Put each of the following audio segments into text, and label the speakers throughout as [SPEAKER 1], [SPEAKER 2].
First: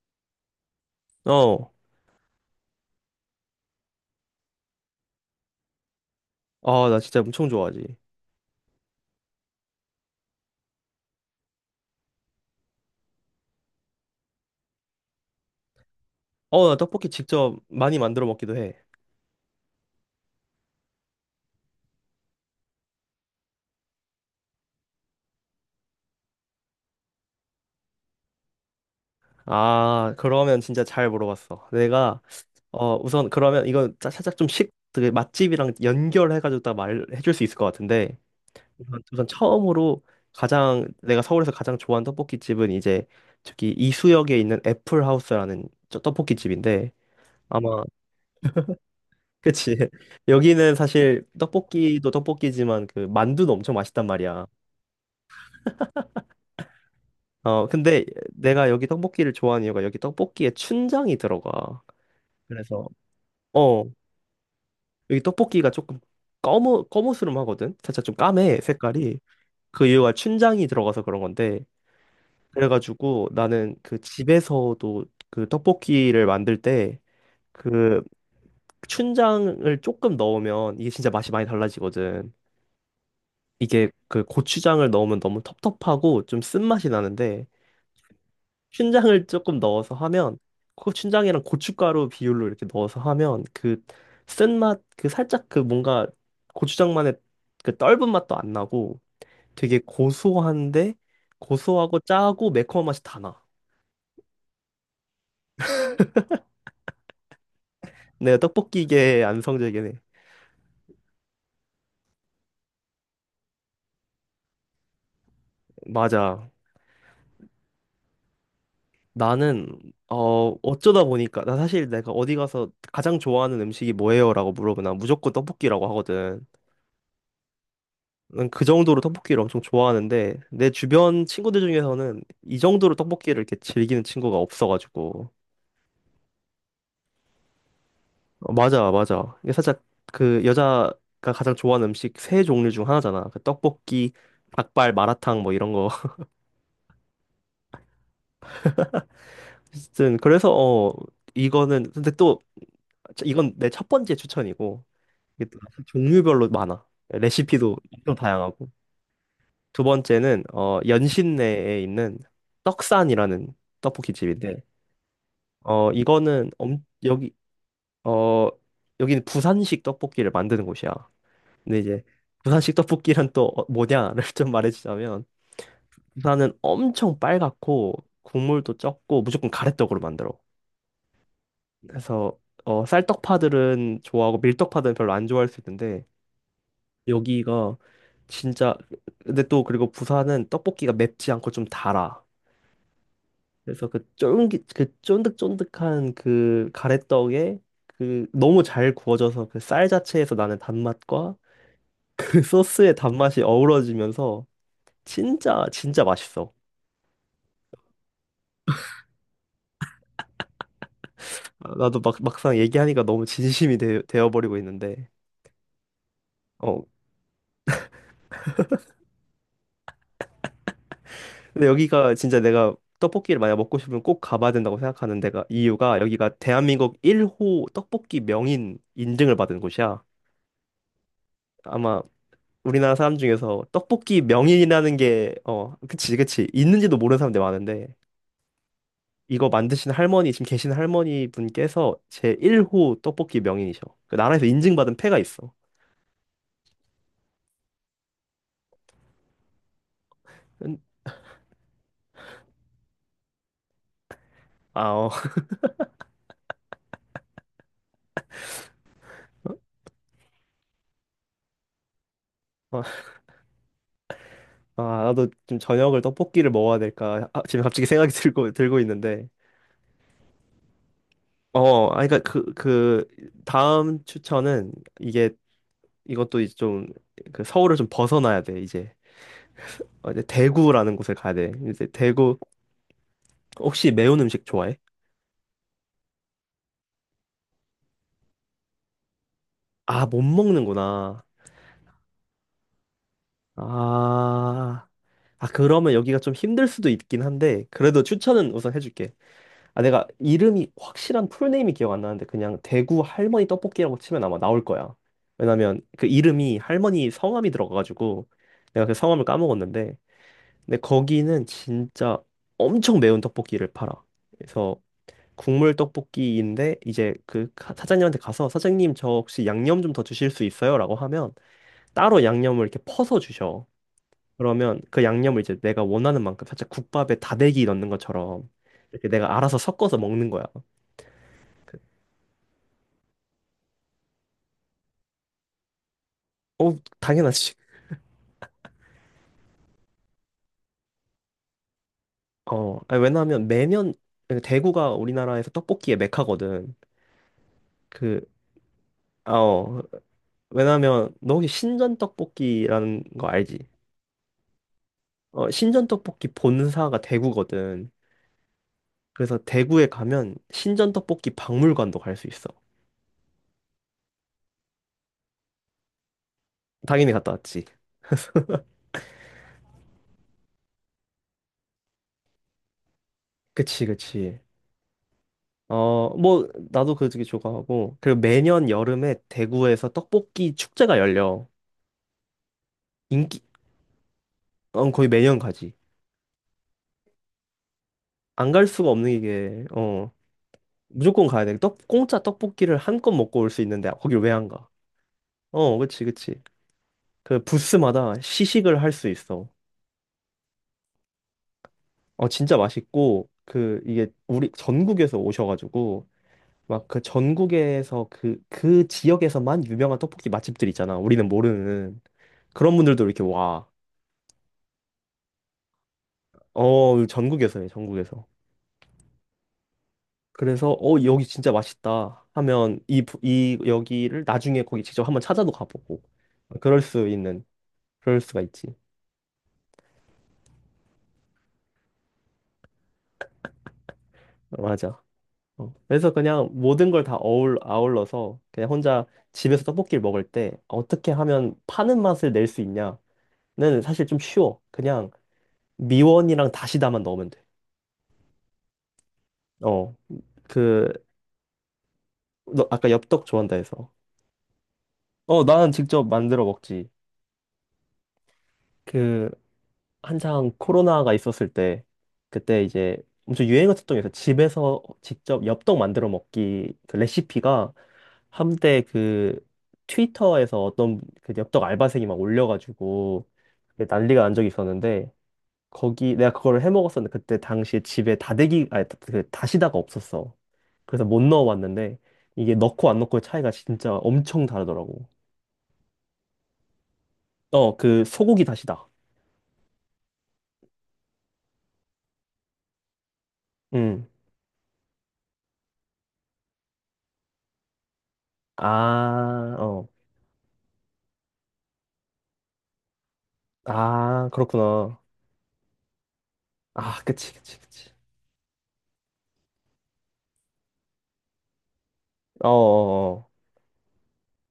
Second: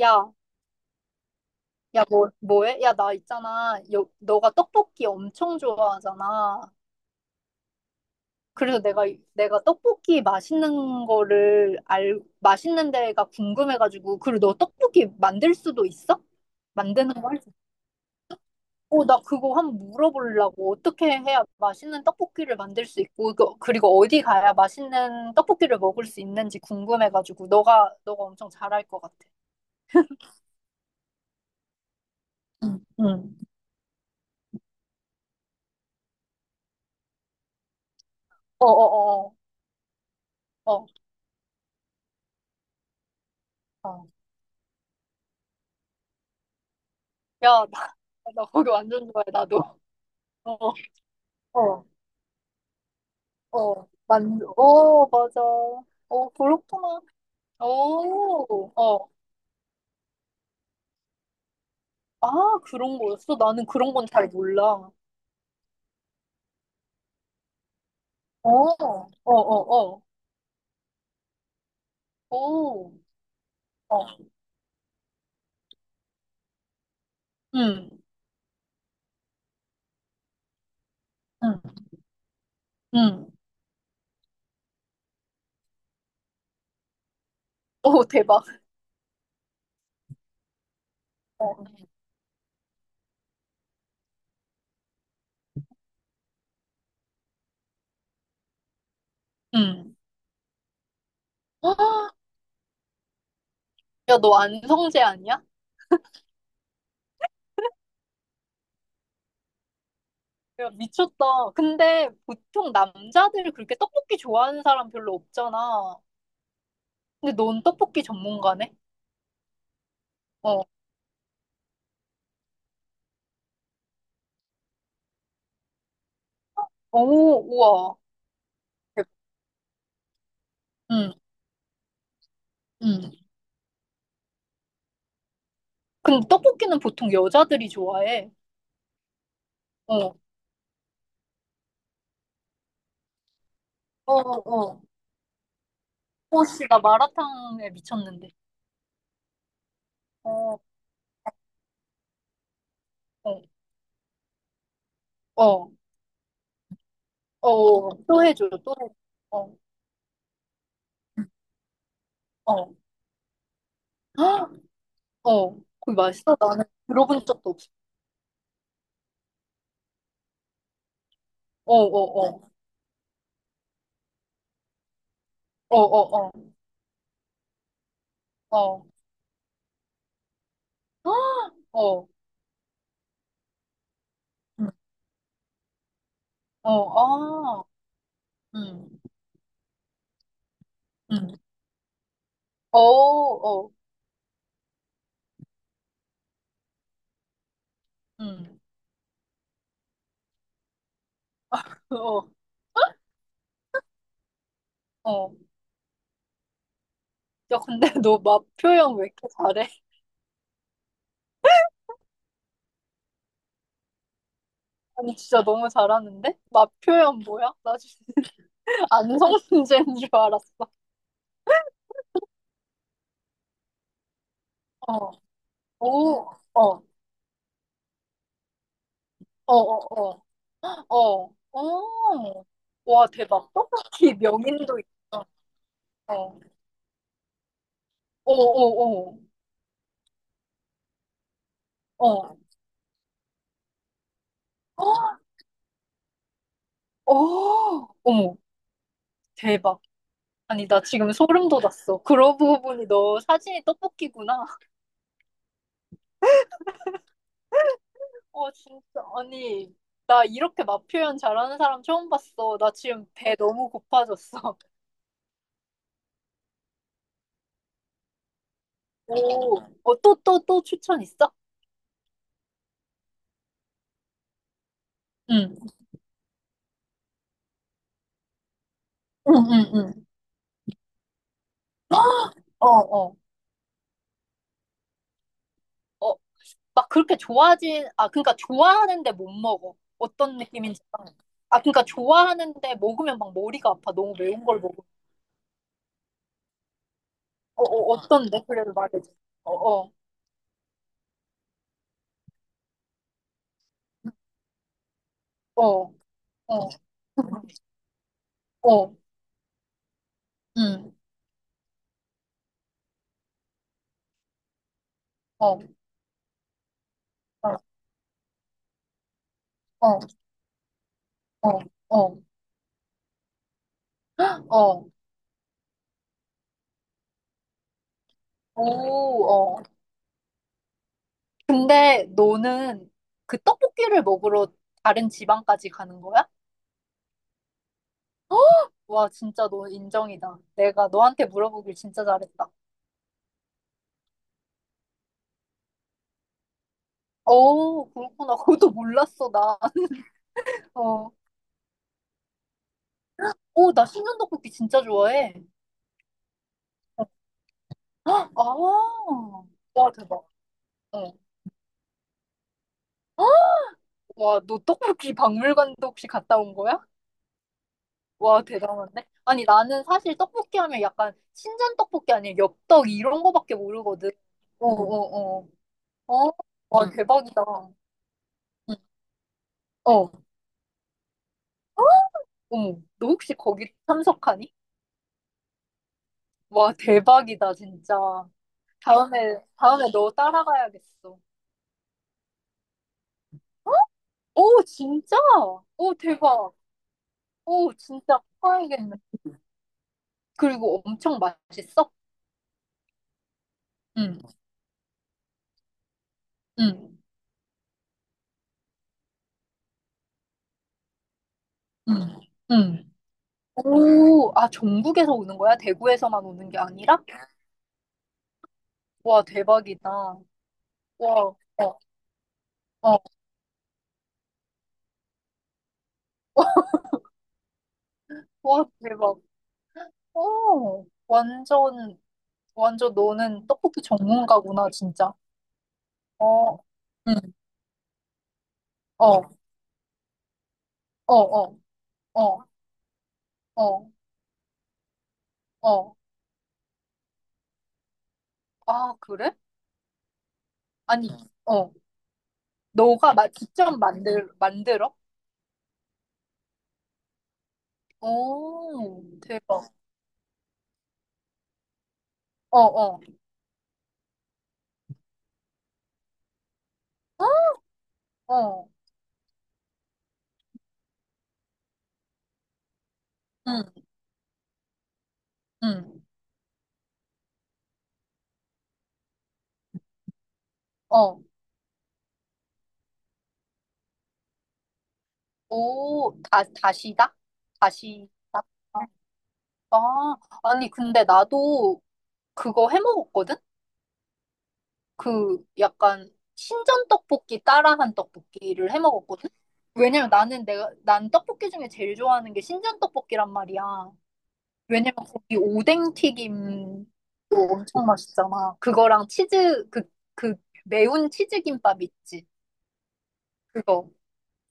[SPEAKER 1] 야,
[SPEAKER 2] 어.
[SPEAKER 1] 야, 뭐해? 야, 나 있잖아. 너가 떡볶이 엄청 좋아하잖아.
[SPEAKER 2] 아, 나 진짜 엄청 좋아하지.
[SPEAKER 1] 그래서 내가 떡볶이 맛있는 거를 맛있는 데가 궁금해가지고. 그리고 너 떡볶이 만들 수도 있어?
[SPEAKER 2] 나 떡볶이
[SPEAKER 1] 만드는 거 할 수 있어?
[SPEAKER 2] 직접 많이 만들어 먹기도 해.
[SPEAKER 1] 어, 나 그거 한번 물어보려고. 어떻게 해야 맛있는 떡볶이를 만들 수 있고, 그리고 어디 가야 맛있는 떡볶이를 먹을 수 있는지 궁금해가지고. 너가 엄청 잘할 것 같아.
[SPEAKER 2] 아, 그러면 진짜 잘 물어봤어. 내가,
[SPEAKER 1] 응.
[SPEAKER 2] 우선
[SPEAKER 1] 응.
[SPEAKER 2] 그러면 이거 살짝 좀 그 맛집이랑 연결해가지고 딱 말해줄 수 있을 것 같은데. 우선
[SPEAKER 1] 어어어어.
[SPEAKER 2] 처음으로
[SPEAKER 1] 어, 어.
[SPEAKER 2] 내가 서울에서 가장 좋아하는 떡볶이집은 이제 저기
[SPEAKER 1] 어, 어.
[SPEAKER 2] 이수역에 있는 애플하우스라는 저 떡볶이집인데.
[SPEAKER 1] 야,
[SPEAKER 2] 아마,
[SPEAKER 1] 나 거기 완전 좋아해, 나도.
[SPEAKER 2] 그치.
[SPEAKER 1] 어,
[SPEAKER 2] 여기는 사실
[SPEAKER 1] 어,
[SPEAKER 2] 떡볶이도 떡볶이지만 그 만두도 엄청
[SPEAKER 1] 어.
[SPEAKER 2] 맛있단 말이야.
[SPEAKER 1] 맞아. 어, 그렇구나.
[SPEAKER 2] 근데 내가
[SPEAKER 1] 오,
[SPEAKER 2] 여기
[SPEAKER 1] 어.
[SPEAKER 2] 떡볶이를 좋아하는 이유가 여기 떡볶이에 춘장이 들어가.
[SPEAKER 1] 아,
[SPEAKER 2] 그래서,
[SPEAKER 1] 그런 거였어? 나는
[SPEAKER 2] 어,
[SPEAKER 1] 그런 건 잘 몰라.
[SPEAKER 2] 여기 떡볶이가 조금 검은스름하거든? 살짝 좀
[SPEAKER 1] 어,
[SPEAKER 2] 까매,
[SPEAKER 1] 어,
[SPEAKER 2] 색깔이.
[SPEAKER 1] 어,
[SPEAKER 2] 그
[SPEAKER 1] 어.
[SPEAKER 2] 이유가 춘장이 들어가서 그런 건데.
[SPEAKER 1] 오,
[SPEAKER 2] 그래가지고 나는 그
[SPEAKER 1] 어.
[SPEAKER 2] 집에서도 그 떡볶이를 만들 때
[SPEAKER 1] 응,
[SPEAKER 2] 그 춘장을 조금 넣으면 이게 진짜 맛이 많이
[SPEAKER 1] 응,
[SPEAKER 2] 달라지거든.
[SPEAKER 1] 응.
[SPEAKER 2] 이게 그 고추장을 넣으면 너무 텁텁하고 좀 쓴맛이 나는데
[SPEAKER 1] 오, 대박.
[SPEAKER 2] 춘장을 조금 넣어서 하면 그 춘장이랑
[SPEAKER 1] 어,
[SPEAKER 2] 고춧가루 비율로 이렇게 넣어서 하면 그 쓴맛 그 살짝 그 뭔가 고추장만의 그 떫은 맛도 안 나고 되게
[SPEAKER 1] 응.
[SPEAKER 2] 고소한데
[SPEAKER 1] 헉,
[SPEAKER 2] 고소하고 짜고 매콤한 맛이 다 나.
[SPEAKER 1] 야, 너 안성재 아니야?
[SPEAKER 2] 내가 떡볶이계 안성재계네.
[SPEAKER 1] 야, 미쳤다. 근데 보통 남자들 그렇게 떡볶이 좋아하는 사람 별로 없잖아.
[SPEAKER 2] 맞아.
[SPEAKER 1] 근데 넌 떡볶이 전문가네?
[SPEAKER 2] 나는
[SPEAKER 1] 어.
[SPEAKER 2] 어쩌다 보니까 나 사실 내가 어디 가서 가장 좋아하는 음식이 뭐예요라고 물어보면 난 무조건 떡볶이라고 하거든.
[SPEAKER 1] 오, 우와.
[SPEAKER 2] 저는 그 정도로 떡볶이를 엄청 좋아하는데 내
[SPEAKER 1] 응,
[SPEAKER 2] 주변 친구들 중에서는 이 정도로
[SPEAKER 1] 응.
[SPEAKER 2] 떡볶이를 이렇게 즐기는 친구가 없어가지고
[SPEAKER 1] 근데 떡볶이는 보통 여자들이 좋아해.
[SPEAKER 2] 맞아 맞아 이게 살짝
[SPEAKER 1] 어, 어,
[SPEAKER 2] 그 여자가 가장 좋아하는 음식 세 종류 중 하나잖아 그 떡볶이
[SPEAKER 1] 어, 어.
[SPEAKER 2] 닭발 마라탕 뭐 이런 거
[SPEAKER 1] 어, 씨, 나 마라탕에 미쳤는데.
[SPEAKER 2] 어쨌든 그래서
[SPEAKER 1] 어,
[SPEAKER 2] 이거는 근데 또 자,
[SPEAKER 1] 어,
[SPEAKER 2] 이건 내 첫 번째 추천이고 이게 또
[SPEAKER 1] 어,
[SPEAKER 2] 종류별로 많아
[SPEAKER 1] 어,
[SPEAKER 2] 레시피도
[SPEAKER 1] 어.
[SPEAKER 2] 엄청
[SPEAKER 1] 또 해줘,
[SPEAKER 2] 다양하고
[SPEAKER 1] 또 해줘. 어,
[SPEAKER 2] 두 번째는 연신내에 있는
[SPEAKER 1] 어.
[SPEAKER 2] 떡산이라는 떡볶이
[SPEAKER 1] 헉!
[SPEAKER 2] 집인데
[SPEAKER 1] 어,
[SPEAKER 2] 어,
[SPEAKER 1] 거기 맛있어?
[SPEAKER 2] 이거는
[SPEAKER 1] 나는
[SPEAKER 2] 엄,
[SPEAKER 1] 들어본
[SPEAKER 2] 여기,
[SPEAKER 1] 적도 없어.
[SPEAKER 2] 어, 여기는 부산식 떡볶이를 만드는 곳이야.
[SPEAKER 1] 어,
[SPEAKER 2] 근데 이제
[SPEAKER 1] 어, 어.
[SPEAKER 2] 부산식 떡볶이란 또 뭐냐를 좀 말해주자면
[SPEAKER 1] 어, 어,
[SPEAKER 2] 부산은 엄청 빨갛고
[SPEAKER 1] 어.
[SPEAKER 2] 국물도
[SPEAKER 1] 어.
[SPEAKER 2] 적고 무조건 가래떡으로 만들어.
[SPEAKER 1] 헉! 어,
[SPEAKER 2] 그래서 쌀떡파들은 좋아하고
[SPEAKER 1] 음,
[SPEAKER 2] 밀떡파들은 별로 안 좋아할 수 있는데
[SPEAKER 1] 어, 아,
[SPEAKER 2] 여기가 진짜
[SPEAKER 1] 음,
[SPEAKER 2] 근데 또 그리고 부산은 떡볶이가 맵지
[SPEAKER 1] 음.
[SPEAKER 2] 않고 좀 달아.
[SPEAKER 1] 어, 어,
[SPEAKER 2] 그래서 그 쫄깃 그 쫀득쫀득한 그 가래떡에 그
[SPEAKER 1] 음.
[SPEAKER 2] 너무 잘 구워져서 그 쌀 자체에서 나는 단맛과 그
[SPEAKER 1] 어,
[SPEAKER 2] 소스의 단맛이 어우러지면서
[SPEAKER 1] 어.
[SPEAKER 2] 진짜 진짜 맛있어.
[SPEAKER 1] 야, 근데 너 맛 표현 왜 이렇게 잘해?
[SPEAKER 2] 아, 나도 막 막상 얘기하니까 너무 진심이 되어버리고 있는데.
[SPEAKER 1] 아니 진짜 너무 잘하는데? 맛
[SPEAKER 2] 어.
[SPEAKER 1] 표현 뭐야? 나 진짜 안성문제인 줄 알았어.
[SPEAKER 2] 근데 여기가 진짜 내가 떡볶이를 만약 먹고 싶으면 꼭 가봐야 된다고
[SPEAKER 1] 어.
[SPEAKER 2] 생각하는 데가 이유가 여기가
[SPEAKER 1] 오. 어. 어.
[SPEAKER 2] 대한민국 1호 떡볶이 명인 인증을
[SPEAKER 1] 어.
[SPEAKER 2] 받은 곳이야.
[SPEAKER 1] 어. 어.
[SPEAKER 2] 아마
[SPEAKER 1] 어.
[SPEAKER 2] 우리나라
[SPEAKER 1] 와
[SPEAKER 2] 사람
[SPEAKER 1] 대박.
[SPEAKER 2] 중에서
[SPEAKER 1] 떡볶이
[SPEAKER 2] 떡볶이
[SPEAKER 1] 명인도
[SPEAKER 2] 명인이라는
[SPEAKER 1] 있어.
[SPEAKER 2] 게, 그치,
[SPEAKER 1] 어.
[SPEAKER 2] 그치. 있는지도 모르는 사람들 많은데,
[SPEAKER 1] 어. 어.
[SPEAKER 2] 이거 만드신 할머니, 지금 계신 할머니 분께서
[SPEAKER 1] 어.
[SPEAKER 2] 제
[SPEAKER 1] 어.
[SPEAKER 2] 1호 떡볶이 명인이셔. 그 나라에서 인증받은 패가 있어.
[SPEAKER 1] 어. 어머. 대박. 아니
[SPEAKER 2] 은-
[SPEAKER 1] 나 지금 소름 돋았어. 그러고 보니 너 사진이 떡볶이구나.
[SPEAKER 2] 아, 어.
[SPEAKER 1] 어 진짜 아니 나 이렇게 맛 표현 잘하는 사람 처음 봤어. 나 지금 배 너무 고파졌어.
[SPEAKER 2] 아, 나도 좀 저녁을 떡볶이를 먹어야 될까. 아, 지금 갑자기 생각이 들고 있는데.
[SPEAKER 1] 오, 어, 또, 또, 또 추천 있어?
[SPEAKER 2] 아, 그니까 그, 다음 추천은 이게,
[SPEAKER 1] 응,
[SPEAKER 2] 이것도 이제 좀, 그 서울을 좀 벗어나야 돼, 이제.
[SPEAKER 1] 응, 응, 응.
[SPEAKER 2] 이제 대구라는 곳을 가야 돼. 이제 대구,
[SPEAKER 1] 어, 어.
[SPEAKER 2] 혹시 매운 음식 좋아해?
[SPEAKER 1] 어, 막 그렇게 좋아하진, 아, 그러니까 좋아하는데 못 먹어.
[SPEAKER 2] 아, 못
[SPEAKER 1] 어떤 느낌인지. 알아?
[SPEAKER 2] 먹는구나.
[SPEAKER 1] 아, 그러니까 좋아하는데 먹으면 막 머리가 아파. 너무 매운 걸 먹으면.
[SPEAKER 2] 아, 아, 그러면 여기가 좀 힘들 수도 있긴
[SPEAKER 1] 어,
[SPEAKER 2] 한데,
[SPEAKER 1] 어,
[SPEAKER 2] 그래도
[SPEAKER 1] 어떤데?
[SPEAKER 2] 추천은
[SPEAKER 1] 그래도
[SPEAKER 2] 우선
[SPEAKER 1] 말해줘.
[SPEAKER 2] 해줄게.
[SPEAKER 1] 어,
[SPEAKER 2] 아,
[SPEAKER 1] 어,
[SPEAKER 2] 내가 이름이, 확실한 풀네임이 기억 안 나는데, 그냥 대구 할머니 떡볶이라고 치면 아마 나올 거야. 왜냐면
[SPEAKER 1] 어,
[SPEAKER 2] 그 이름이
[SPEAKER 1] 어,
[SPEAKER 2] 할머니 성함이 들어가가지고, 내가 그
[SPEAKER 1] 어,
[SPEAKER 2] 성함을 까먹었는데, 근데
[SPEAKER 1] 응,
[SPEAKER 2] 거기는 진짜 엄청 매운 떡볶이를 팔아. 그래서
[SPEAKER 1] 어,
[SPEAKER 2] 국물 떡볶이인데, 이제 그
[SPEAKER 1] 어,
[SPEAKER 2] 사장님한테 가서, 사장님 저 혹시 양념 좀
[SPEAKER 1] 어,
[SPEAKER 2] 더 주실 수 있어요? 라고 하면,
[SPEAKER 1] 어, 어,
[SPEAKER 2] 따로 양념을 이렇게 퍼서 주셔. 그러면
[SPEAKER 1] 어.
[SPEAKER 2] 그 양념을 이제 내가 원하는 만큼 살짝 국밥에 다대기 넣는 것처럼 이렇게
[SPEAKER 1] 오,
[SPEAKER 2] 내가 알아서
[SPEAKER 1] 어.
[SPEAKER 2] 섞어서 먹는 거야. 그-
[SPEAKER 1] 근데 너는 그 떡볶이를 먹으러 다른 지방까지 가는 거야?
[SPEAKER 2] 어, 당연하지.
[SPEAKER 1] 와, 진짜 너 인정이다. 내가 너한테 물어보길 진짜 잘했다.
[SPEAKER 2] 어, 아니, 왜냐하면 매년 대구가 우리나라에서 떡볶이의 메카거든.
[SPEAKER 1] 어,
[SPEAKER 2] 그,
[SPEAKER 1] 그렇구나. 그것도 몰랐어,
[SPEAKER 2] 아,
[SPEAKER 1] 나.
[SPEAKER 2] 어,
[SPEAKER 1] 어,
[SPEAKER 2] 왜냐하면 너 혹시 신전 떡볶이라는 거 알지?
[SPEAKER 1] 어, 나 신전 떡볶이 진짜 좋아해.
[SPEAKER 2] 어, 신전 떡볶이 본사가 대구거든.
[SPEAKER 1] 아,
[SPEAKER 2] 그래서 대구에
[SPEAKER 1] 와, 대박.
[SPEAKER 2] 가면 신전
[SPEAKER 1] 어.
[SPEAKER 2] 떡볶이 박물관도 갈 수 있어.
[SPEAKER 1] 와, 너 떡볶이 박물관도 혹시 갔다 온 거야?
[SPEAKER 2] 당연히 갔다 왔지.
[SPEAKER 1] 와, 대단한데? 아니, 나는 사실 떡볶이 하면 약간 신전 떡볶이 아니면 엽떡 이런 거밖에
[SPEAKER 2] 그치,
[SPEAKER 1] 모르거든.
[SPEAKER 2] 그치.
[SPEAKER 1] 어, 어, 어. 어,
[SPEAKER 2] 뭐,
[SPEAKER 1] 와, 응.
[SPEAKER 2] 나도 그 되게
[SPEAKER 1] 대박이다.
[SPEAKER 2] 좋아하고. 그리고 매년
[SPEAKER 1] 응.
[SPEAKER 2] 여름에 대구에서
[SPEAKER 1] 어,
[SPEAKER 2] 떡볶이 축제가 열려.
[SPEAKER 1] 어. 너 혹시
[SPEAKER 2] 인기,
[SPEAKER 1] 거기 참석하니?
[SPEAKER 2] 거의 매년 가지.
[SPEAKER 1] 와, 대박이다, 진짜.
[SPEAKER 2] 안 갈 수가 없는
[SPEAKER 1] 다음에,
[SPEAKER 2] 게,
[SPEAKER 1] 다음에 너 따라가야겠어.
[SPEAKER 2] 무조건 가야 돼. 공짜 떡볶이를 한껏 먹고 올 수 있는데, 거길 왜 안
[SPEAKER 1] 오,
[SPEAKER 2] 가?
[SPEAKER 1] 진짜?
[SPEAKER 2] 어,
[SPEAKER 1] 오,
[SPEAKER 2] 그치, 그치.
[SPEAKER 1] 대박.
[SPEAKER 2] 그
[SPEAKER 1] 오,
[SPEAKER 2] 부스마다
[SPEAKER 1] 진짜
[SPEAKER 2] 시식을
[SPEAKER 1] 파야겠네.
[SPEAKER 2] 할 수 있어.
[SPEAKER 1] 그리고 엄청 맛있어?
[SPEAKER 2] 진짜 맛있고, 그, 이게,
[SPEAKER 1] 응,
[SPEAKER 2] 우리, 전국에서 오셔가지고, 막
[SPEAKER 1] 응,
[SPEAKER 2] 그 전국에서 그 지역에서만 유명한 떡볶이 맛집들 있잖아. 우리는 모르는.
[SPEAKER 1] 응,
[SPEAKER 2] 그런
[SPEAKER 1] 응.
[SPEAKER 2] 분들도 이렇게 와.
[SPEAKER 1] 오, 아, 전국에서 오는 거야? 대구에서만 오는 게 아니라?
[SPEAKER 2] 어, 전국에서요, 전국에서.
[SPEAKER 1] 와, 대박이다. 와,
[SPEAKER 2] 그래서, 여기
[SPEAKER 1] 어,
[SPEAKER 2] 진짜 맛있다 하면,
[SPEAKER 1] 어,
[SPEAKER 2] 여기를 나중에 거기 직접 한번 찾아도 가보고. 그럴 수 있는, 그럴 수가
[SPEAKER 1] 와,
[SPEAKER 2] 있지.
[SPEAKER 1] 대박. 오, 완전, 완전 너는 떡볶이
[SPEAKER 2] 어,
[SPEAKER 1] 전문가구나,
[SPEAKER 2] 맞아.
[SPEAKER 1] 진짜.
[SPEAKER 2] 어. 그래서 그냥
[SPEAKER 1] 어,
[SPEAKER 2] 모든 걸
[SPEAKER 1] 응,
[SPEAKER 2] 다 아울러서 그냥 혼자
[SPEAKER 1] 어,
[SPEAKER 2] 집에서 떡볶이를 먹을 때 어떻게
[SPEAKER 1] 어,
[SPEAKER 2] 하면
[SPEAKER 1] 어,
[SPEAKER 2] 파는 맛을
[SPEAKER 1] 어,
[SPEAKER 2] 낼 수 있냐는
[SPEAKER 1] 어,
[SPEAKER 2] 사실 좀 쉬워. 그냥
[SPEAKER 1] 어.
[SPEAKER 2] 미원이랑 다시다만 넣으면 돼.
[SPEAKER 1] 아, 그래?
[SPEAKER 2] 어, 그,
[SPEAKER 1] 아니, 어.
[SPEAKER 2] 너 아까
[SPEAKER 1] 너가
[SPEAKER 2] 엽떡 좋아한다
[SPEAKER 1] 직접
[SPEAKER 2] 해서.
[SPEAKER 1] 만들어?
[SPEAKER 2] 어, 나는 직접 만들어 먹지.
[SPEAKER 1] 오,
[SPEAKER 2] 그,
[SPEAKER 1] 대박.
[SPEAKER 2] 한창 코로나가 있었을 때
[SPEAKER 1] 어,
[SPEAKER 2] 그때 이제
[SPEAKER 1] 어,
[SPEAKER 2] 엄청 유행했었던 게 있어요. 집에서 직접 엽떡 만들어 먹기 그 레시피가
[SPEAKER 1] 어,
[SPEAKER 2] 한때 그 트위터에서 어떤 그 엽떡 알바생이 막 올려가지고
[SPEAKER 1] 응,
[SPEAKER 2] 그게 난리가 난 적이 있었는데
[SPEAKER 1] 응,
[SPEAKER 2] 거기 내가 그걸 해 먹었었는데 그때 당시에 집에 다대기 아니 그 다시다가 없었어. 그래서 못
[SPEAKER 1] 어.
[SPEAKER 2] 넣어봤는데 이게 넣고 안 넣고의 차이가 진짜 엄청 다르더라고.
[SPEAKER 1] 오, 다시다?
[SPEAKER 2] 어, 그
[SPEAKER 1] 다시다?
[SPEAKER 2] 소고기 다시다.
[SPEAKER 1] 아, 아니, 근데 나도 그거 해 먹었거든?
[SPEAKER 2] 음.
[SPEAKER 1] 그 약간 신전 떡볶이 따라한 떡볶이를 해 먹었거든?
[SPEAKER 2] 아, 어.
[SPEAKER 1] 왜냐면 난 떡볶이 중에 제일 좋아하는 게 신전 떡볶이란 말이야.
[SPEAKER 2] 아,
[SPEAKER 1] 왜냐면
[SPEAKER 2] 그렇구나.
[SPEAKER 1] 거기 오뎅 튀김도
[SPEAKER 2] 아, 그치, 그치,
[SPEAKER 1] 엄청
[SPEAKER 2] 그치.
[SPEAKER 1] 맛있잖아. 그거랑 치즈, 그, 매운 치즈 김밥 있지.
[SPEAKER 2] 어어어.
[SPEAKER 1] 그거.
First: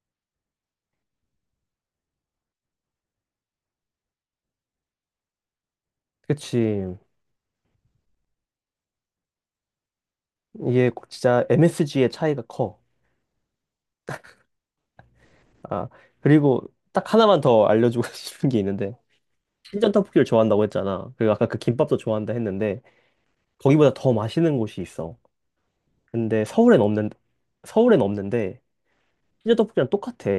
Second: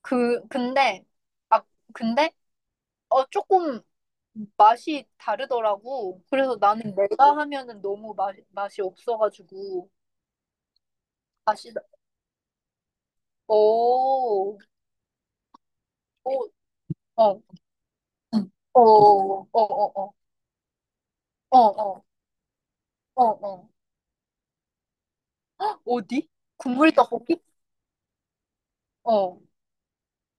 [SPEAKER 1] 그, 근데, 아, 근데, 조금 맛이 다르더라고. 그래서
[SPEAKER 2] 그치.
[SPEAKER 1] 나는 내가 하면은 너무 맛이 없어가지고.
[SPEAKER 2] 이게 진짜
[SPEAKER 1] 맛이,
[SPEAKER 2] MSG의 차이가 커.
[SPEAKER 1] 오,
[SPEAKER 2] 아,
[SPEAKER 1] 오,
[SPEAKER 2] 그리고 딱
[SPEAKER 1] 어,
[SPEAKER 2] 하나만 더 알려주고 싶은
[SPEAKER 1] 응.
[SPEAKER 2] 게
[SPEAKER 1] 어,
[SPEAKER 2] 있는데,
[SPEAKER 1] 어,
[SPEAKER 2] 신전
[SPEAKER 1] 어, 어,
[SPEAKER 2] 떡볶이를 좋아한다고 했잖아. 그리고 아까 그
[SPEAKER 1] 어,
[SPEAKER 2] 김밥도
[SPEAKER 1] 어,
[SPEAKER 2] 좋아한다 했는데,
[SPEAKER 1] 어, 어. 어.
[SPEAKER 2] 거기보다 더 맛있는 곳이 있어.
[SPEAKER 1] 어디?
[SPEAKER 2] 근데
[SPEAKER 1] 국물 떡볶이?
[SPEAKER 2] 서울엔 없는데,
[SPEAKER 1] 어,
[SPEAKER 2] 신전 떡볶이랑 똑같아.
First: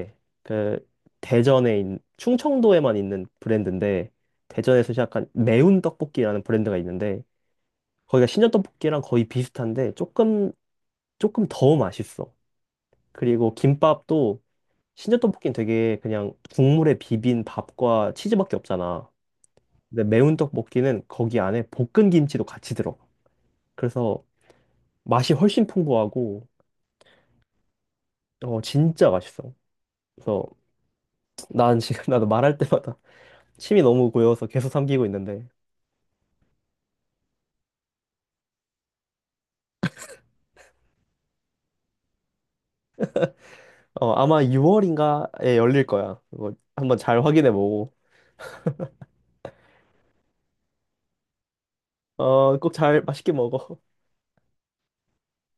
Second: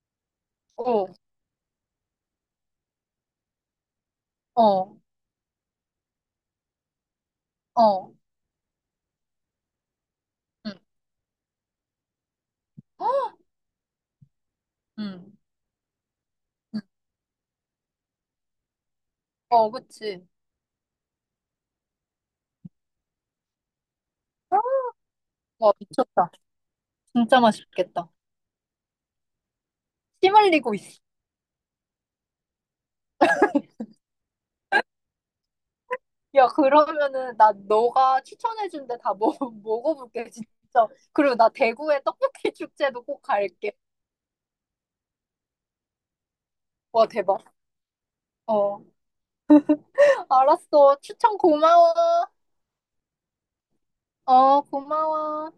[SPEAKER 2] 그,
[SPEAKER 1] 어,
[SPEAKER 2] 충청도에만 있는 브랜드인데, 대전에서
[SPEAKER 1] 어,
[SPEAKER 2] 시작한 매운 떡볶이라는 브랜드가 있는데,
[SPEAKER 1] 어.
[SPEAKER 2] 거기가 신전 떡볶이랑 거의 비슷한데
[SPEAKER 1] 응.
[SPEAKER 2] 조금 더 맛있어. 그리고 김밥도 신전
[SPEAKER 1] 응.
[SPEAKER 2] 떡볶이는 되게 그냥 국물에 비빈 밥과 치즈밖에 없잖아.
[SPEAKER 1] 어,
[SPEAKER 2] 근데
[SPEAKER 1] 그치.
[SPEAKER 2] 매운 떡볶이는 거기 안에 볶은 김치도 같이 들어가. 그래서 맛이 훨씬
[SPEAKER 1] 와, 미쳤다.
[SPEAKER 2] 풍부하고
[SPEAKER 1] 진짜 맛있겠다.
[SPEAKER 2] 진짜 맛있어.
[SPEAKER 1] 침
[SPEAKER 2] 그래서
[SPEAKER 1] 흘리고 있어.
[SPEAKER 2] 난 지금 나도 말할 때마다 침이 너무 고여서 계속 삼키고 있는데
[SPEAKER 1] 야, 그러면은 나 너가 추천해준 데 다 먹어볼게, 진짜. 그리고 나 대구의 떡볶이 축제도 꼭 갈게.
[SPEAKER 2] 아마 6월인가에 열릴 거야. 그거 한번
[SPEAKER 1] 와,
[SPEAKER 2] 잘
[SPEAKER 1] 대박.
[SPEAKER 2] 확인해 보고
[SPEAKER 1] 어, 알았어. 추천 고마워.
[SPEAKER 2] 어꼭 잘 맛있게 먹어.
[SPEAKER 1] 어, 고마워.